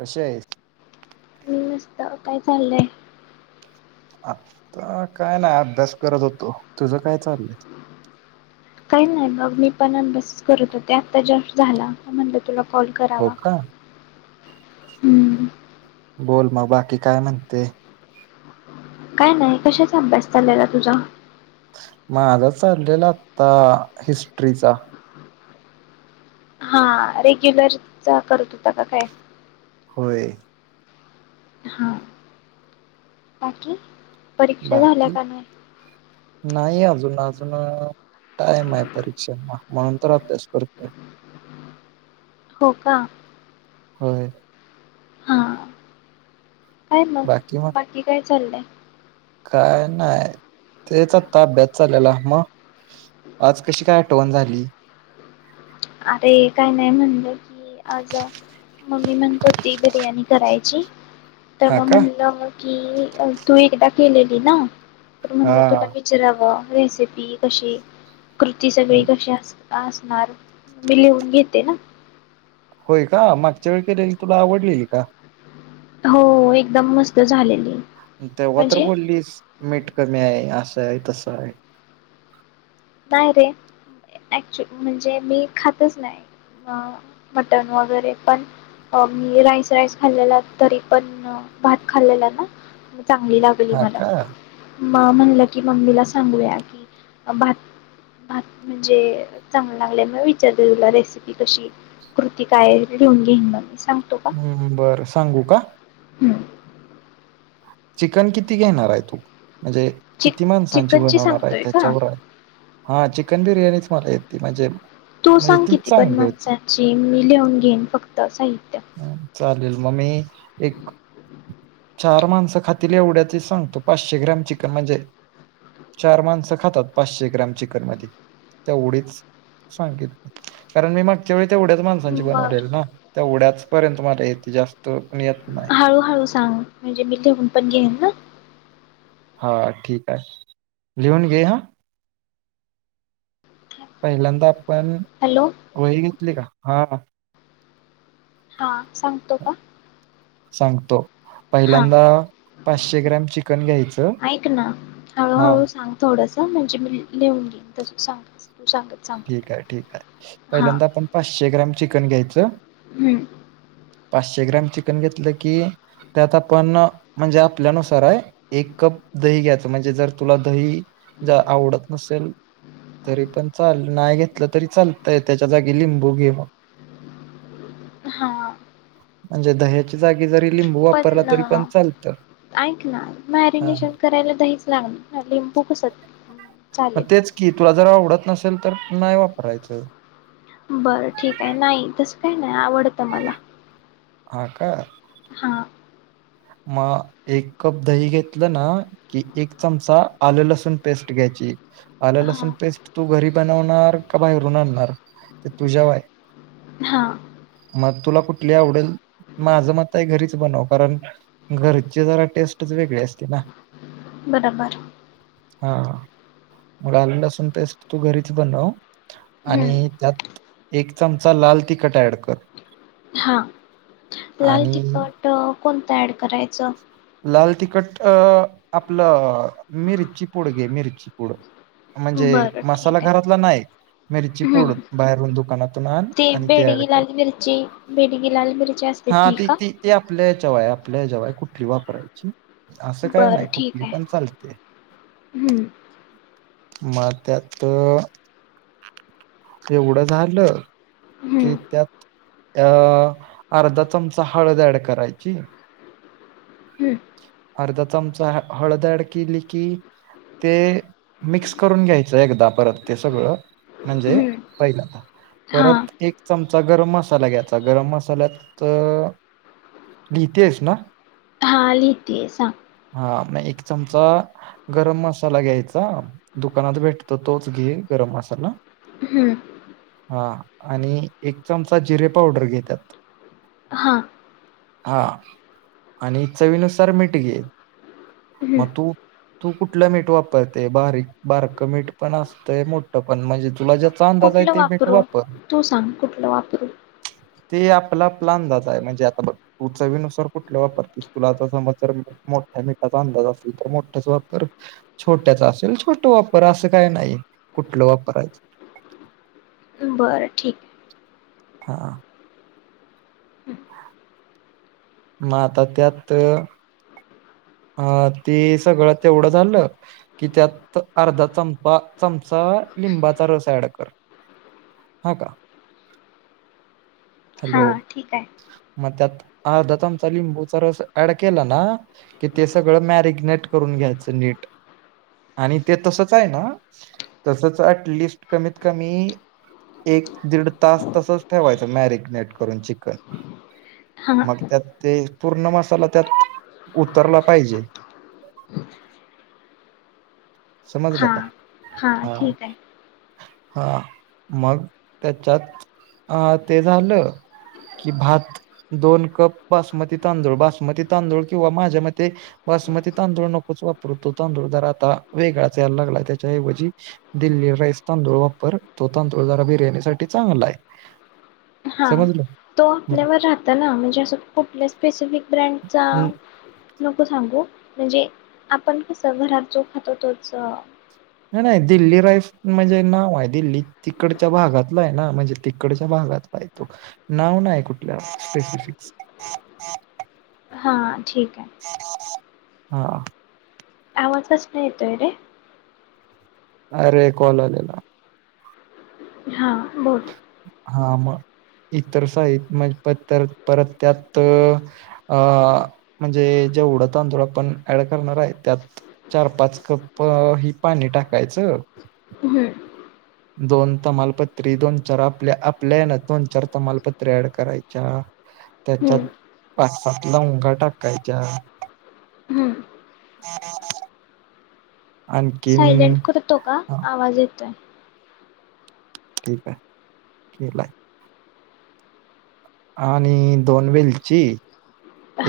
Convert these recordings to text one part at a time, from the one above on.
कशी आहेस? [inaudible] काय चाललंय काय नाही आभ्यास करत होतो. तूझं काय चाललंय? काय नाही मग मी पण अभ्यास करत होते आता जस्ट झाला म्हणून म्हटलं तूला.... काॅल हो करावा. का? [inaudible] बोल मग बाकी काय म्हणते? काय नाही कशाचा अभ्यास चाललेला तूझा माझा चाललेला आता हिस्ट्रीचा हा हा रेगुललचा करत होता का काय? होय..... हा बाकी.. परिक्षा झाल्या बाकी का नाही? नाही अजून अजून टाईम आहे परिक्षेला, म्हणून तर अभ्यास करतोय. हो का.... होय.... हा काय मग बाकी काय? चाललंय.. काय नाय तेच आता अभ्यास चालेला मग... आज कशी काय आठवण झाली? अरे काय नाय म्हटंल की आज मम्मी म्हणतं होती बिर्याणी करायची. तर हा मग का? म्हटलं कि तू एकदा केलेली ना तर म्हटलं तूला हा. विचाराव... रेसिपी कशी? कृती सगळी कशी अस...... आसनार... मी लिहून घेते ना होय का, मागच्या वेळेला केलेली तूला आवडलेली का? हो एकदम मस्त झालेली.... तेव्हा तर म्हणजे बोललीस मीठ कमी आहे असं... असं आहे तसं आहे. काय रे ऍक्च्युली म्हणजे मी खातच नाही ह‌् मटण वगैरे पण मी राईस राईस खालेला तरी पण भात खालेला ना.... चांगली लागली हा मला... का मामा म्हणलं की मम्मीला सांगूया की भात भात म्हणजे चांगलं लागल्यामुळे विचारते तुला रेसिपी कशी कृती काय लिहून घेईन म.... हम्म हम्म बरं सांगू का? हम्म चिकन किती घेणारय तू....... म्हणजे चिक किती माणसांची चिकनची बनवणार आहे सांगतोय का त्याच्यावर आहे. हा चिकन बिर्याणीच मला येते म्हणजे. तू म्हणजे सांग तीच किती पण चांगली होती माणसांची मी लिहून घेईन फक्त साहित्य म मी एक चार माणसं..... खातील एवढ्यांची सांगतो पाचशे ग्राम चिकन म्हणजे चार माणसा खातात पाचशे ग्रॅम चिकन मध्ये तेवढीच सांगेन कारण मी मागच्या वेळे तेवढ्या च माणसांची बर बनवलेली ना तेवढ्याच पर्यंत मला येते जास्त पण येत नाही हळूहळू सांग म्हणजे मी लिहून पण घेईना. हा ठीके आहे लिहून घे हा. पहिल्यांदा पन हॅलो वहि घेतली का? हा हा सांगतो का? सांगतो... हां पहिल्यांदा पाचशे ग्रॅम चिकन घ्यायचं हा... हा म्हणजे मी लिहून घेईल तसं सांग. तू सांगत सांगत ठीके ठीके हां पहिल्यांदा आपण पाचशे ग्रॅम चिकन घ्यायचं पाचशे ग्रॅम.... चिकन घेतलं की त्यात आपण म्हणजे आपल्यानुसार आहे एक कप दही घ्यायचं म्हणजे जर तुला दही जर आवडत नसेल तरी पण चल नाय घेतलं तरी चालतंय त्याच्या जागी लिंबू घे मग..... हा.. म्हणजे दह्याच्या जागी जरी? लिंबू वापरला पण तरी चालतं ऐक ना हा मॅरिनेशन करायला दहीच लागणार ना लिंबू कशा म तेच की तुला जर आवडत.... नसेल तर नाय वापरायचं.... बर ठीके नाही तसं काही नाही आवडत मला. हा का हा. म एक कप दही घेतलं ना की एक चमचा आल्ं लसूण पेस्ट घ्यायची. आलं हां लसूण पेस्ट तू घरी बनवणार का बाहेरून आणणार ते तुझव हाय हा मग तुला कुठली आवडल माज मत हाय घरीच बनव कारण घरची जरा टेस्ट वेगळीच असतीय ना म डबा हा मग तू आले लसूण पेस्ट तू घरीच बनव हं, आणि त्यात एक चमचा लाल टिकतं ऍड कर हा लाला आणि तिखट कोणता ऍड करायच लाल तिखट अ आपलं मिरची पूड घे मिरची पूड. म्हणजे बरं मसाला ठीक आहे घरातला नाय मिरची पुढ हं, बाहेरून दुकानातून आन ते आणि ती ऍड बेडगी कर लाल मिरची बेडगी लाल मिरची असते हा का ती आपल्या हेचवर आहे लय कुठली वापरायची असं काय बरं नाय ठीक कुठली आहे पण चालते हं, मग त्यात तेवढे झालं कि हं, त्यात अर्धा चमचा हळद ऍड करायची हं, अर्धा चमचा हळद ऍड केली कि ते मिक्स करून घ्यायचं आहे एकदा परत ते सगळं हं. हां परत एक चमचा गरम मसाला घेतीये सांग एक चमचा गरम मसाला घ्यायचा दुकानात भेटतो तोच घे गरम मसाला हम्म. हा आणि एक चमचा जिरे पावडर घे त्यात हां हा आणि चवीन मीठ घे हं. मग तू कुठलं मीठ वापरते बारीक बारक मीठ पण असत आणि मोठं पण अंदाज आहे कुठलं ते मीठ वापरू वापर तू सांग कुठलं वापरू ते आपला आपला अंदाज आहे म्हणजे आता बग तू चवी नुसार कुटला वापरतीस तर मोठ्या मिठाचा अंदाज असले तर मोठं वापर नय तर छोट वापर बर ठीक आहे हा मग आता त्यात हा ते सगळं तेवढं झालं कि त्यात अर्धा चमचा लिंबाचा रस ऍड कर हा का हॅलो हां ठीक आहे मग त्यात अर्धा चमचा लिंबुचा रस ऍड केला कि ते सगळं मॅरीगनेट करून घायच नीट आणि ते तसेच आहे ना तसच अटलिस्ट कमीत कमी एक दीड तास तसेच ठेवायचं मेरीग ऍड करून चिकन मग हां त्यात ते पूर्ण मसाला त्यात उतरला पाहिजे समजलं हा का हा ठीक आहे हा मग त्याच्यात ते झालं कि भात दोन कप बासमती तांदूळ बासमती तांदूळ किंवा माझा मते बासमती तांदूळ नकोच वापरू तो तांदूळ जरा वेगळाच यायला लागलाय त्याचा ऐवजी दिल्ली राईस तांदूळ वापर तो तांदूळ जरा बिर्याणी साठी चांगलाय हा तो आपल्यावर राहतो ना म्हणजे अस कुठलेच तेच मी ब्रँडचा हम्म, नको सांगू म्हणजे आपण कसं घरात जो खातो तोच नाही नाही दिल्ली राईस म्हणजे नाव हाय दिल्ली तिकडच्या भागातला आहे ना तू म्हणजे तिकडच्या भागातला तो नाव नाही कुठलं हा [inaudible] हा आवाज कसला येतोय रे अरे कॉल आलेला. हा बोल. हा मग इतर साहित्य म्हणजे प तर परत त्यात आ म्हणजे जेवढे तांदूळ आपण ऍड करणार आहे त्यात चार-पाच कप ही पाणी टाकायचं. हं, दोन तमालपत्री दोन-चार आपल्या हेन दोन-चार तमालपत्री ॲड करायच्या हं, त्याच्यात पाच् सात लवंगा टाकायच्या हं. आणखीन सायलेंट करतो का हा आवाज येतोय ठीक हाय केलाय? आणि दोन वेलची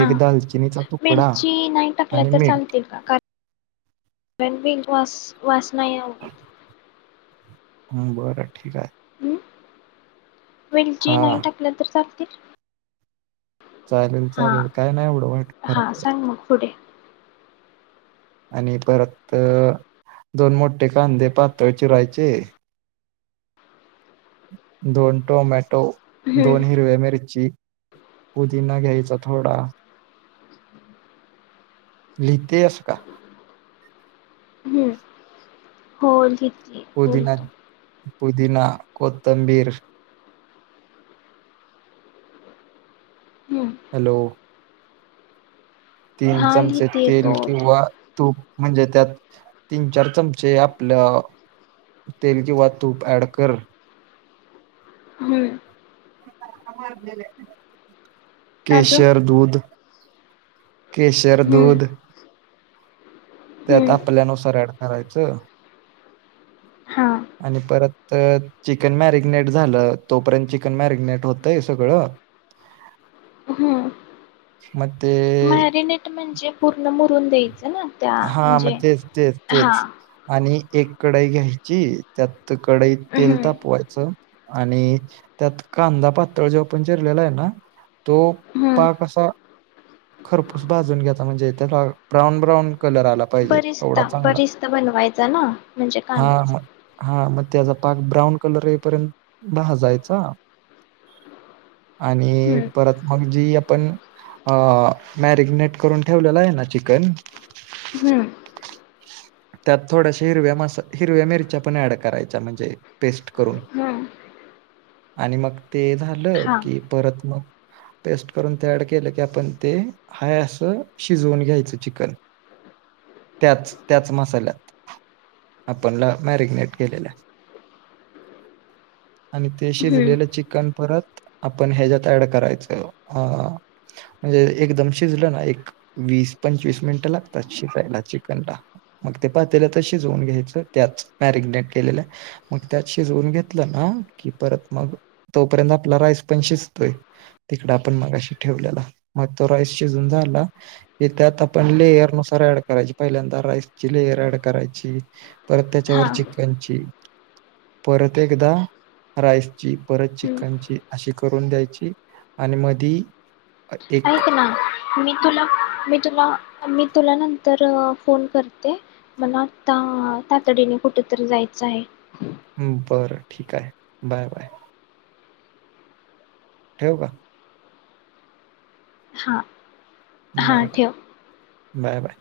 एक दालचिनी मिरची नाही टाकल्या तर चालतील का कार [inaudible] वास नाही आवडत बर ठीक हाय हम्म वेलची नाही टाकल्या तर चाल [inaudible] चालेल चालेल काय नाही एवढं वाटेल फार हा पडत सांग मग पुढे आणि परत दोन मोठे कांदे पातळ चिरायचे दोन टोमॅ हम्म दोन हिरव्या मिरची पुदिना घ्यायचा थोडा लिहिते हास का हम्म हो लि पुदिना पुदिना कोथंबीर हम्म हॅलो तीन हा चमचे लिहिते तेल बोल किंवा तूप म्हणजे त्यात तीन-चार चमचे आपल तेल किंवा तूप ॲड कर हम्म [inaudible] अजून केशर दूध केशर हम्म दूध त्यात हम्म आपल्यानुसार ऍड करायचं हा आणि परत चिकन मॅरीगनेट झाल तोपर्यंत चिकन मॅरीगनेट होते सगळं मग ते मॅरीनेट म्हणजे पूर्ण मुरून दे हा म तेच तेच हा तेच अणि एक कडई घ्यायची त्यात कडईत तेल हम्म तापवायचं आणि त्यात कांदा पातळ जो आपण चिरलेला आहे ना तो हम्म पाक असा खरपूस भाजून घ्यायचा म्हणजे त्याला ब्राऊन ब्राऊन कलर आला पाहिजे एवढा बरिस्ता चांगला बरिस्ता बनवायचा ना म्हणजे हा कांद्याचा मग हा मग त्याचा पाक ब्राऊन कलर येईपर्यंत भाजायचा आणि हम्म परत मग जी आपण मॅरीगनेट करून ठेवलेला आहे ना चिकन हम्म त्यात थोड्याशा हिरव्या मसा हिरव्या मिरच्या पण अँड करायच्या म्हणजे पेस्ट करून हम्म आणि मग ते झालं हा की परत मग पेस्ट करून तयार केल की आपण ते हाय असं शिजवून घ्यायचं चिकन त्याच त्याच मसा साल्यात आपण मॅरीगनेट केलेल्या आणि ते हम्म शिजलेलं चिकन परत आपण ह्याच्यात ऍड करायचं अ म्हणजे एकदम शिजलं ना एक वीस पंचवीस मिनिटे लागतात शिजायला चिकनला मग ते पातेल्यातच शिजवून घेयचं त्याचं मॅरीनेट केलेल्या मग त्यात शिजवून घेतलं ना की परत मग तोपर्यंत आपला राईस पन शिजतोय तिकड आपण मगाशी ठेवलेला मग तो राईस शिजवून झाला की त्यात आपण लेयरनुसार ऍड करायची पहिल्यांदा राईस ची लेयर ॲड करायची परत हा त्याच्यावर चिकन ची परत एकदा राईस ची परत हम्म चिकनची अशी करून द्यायची आणि मधी एक ऐक ना मी तुला मी तुला मी तुला नंतर फोन करते मला आत्ता तातडीने कुठे तरी जायचं आहे. हम बर ठीक आहे बाय बाय. ठेऊ का? हा हा बाय बाय ठेव. Bye bye.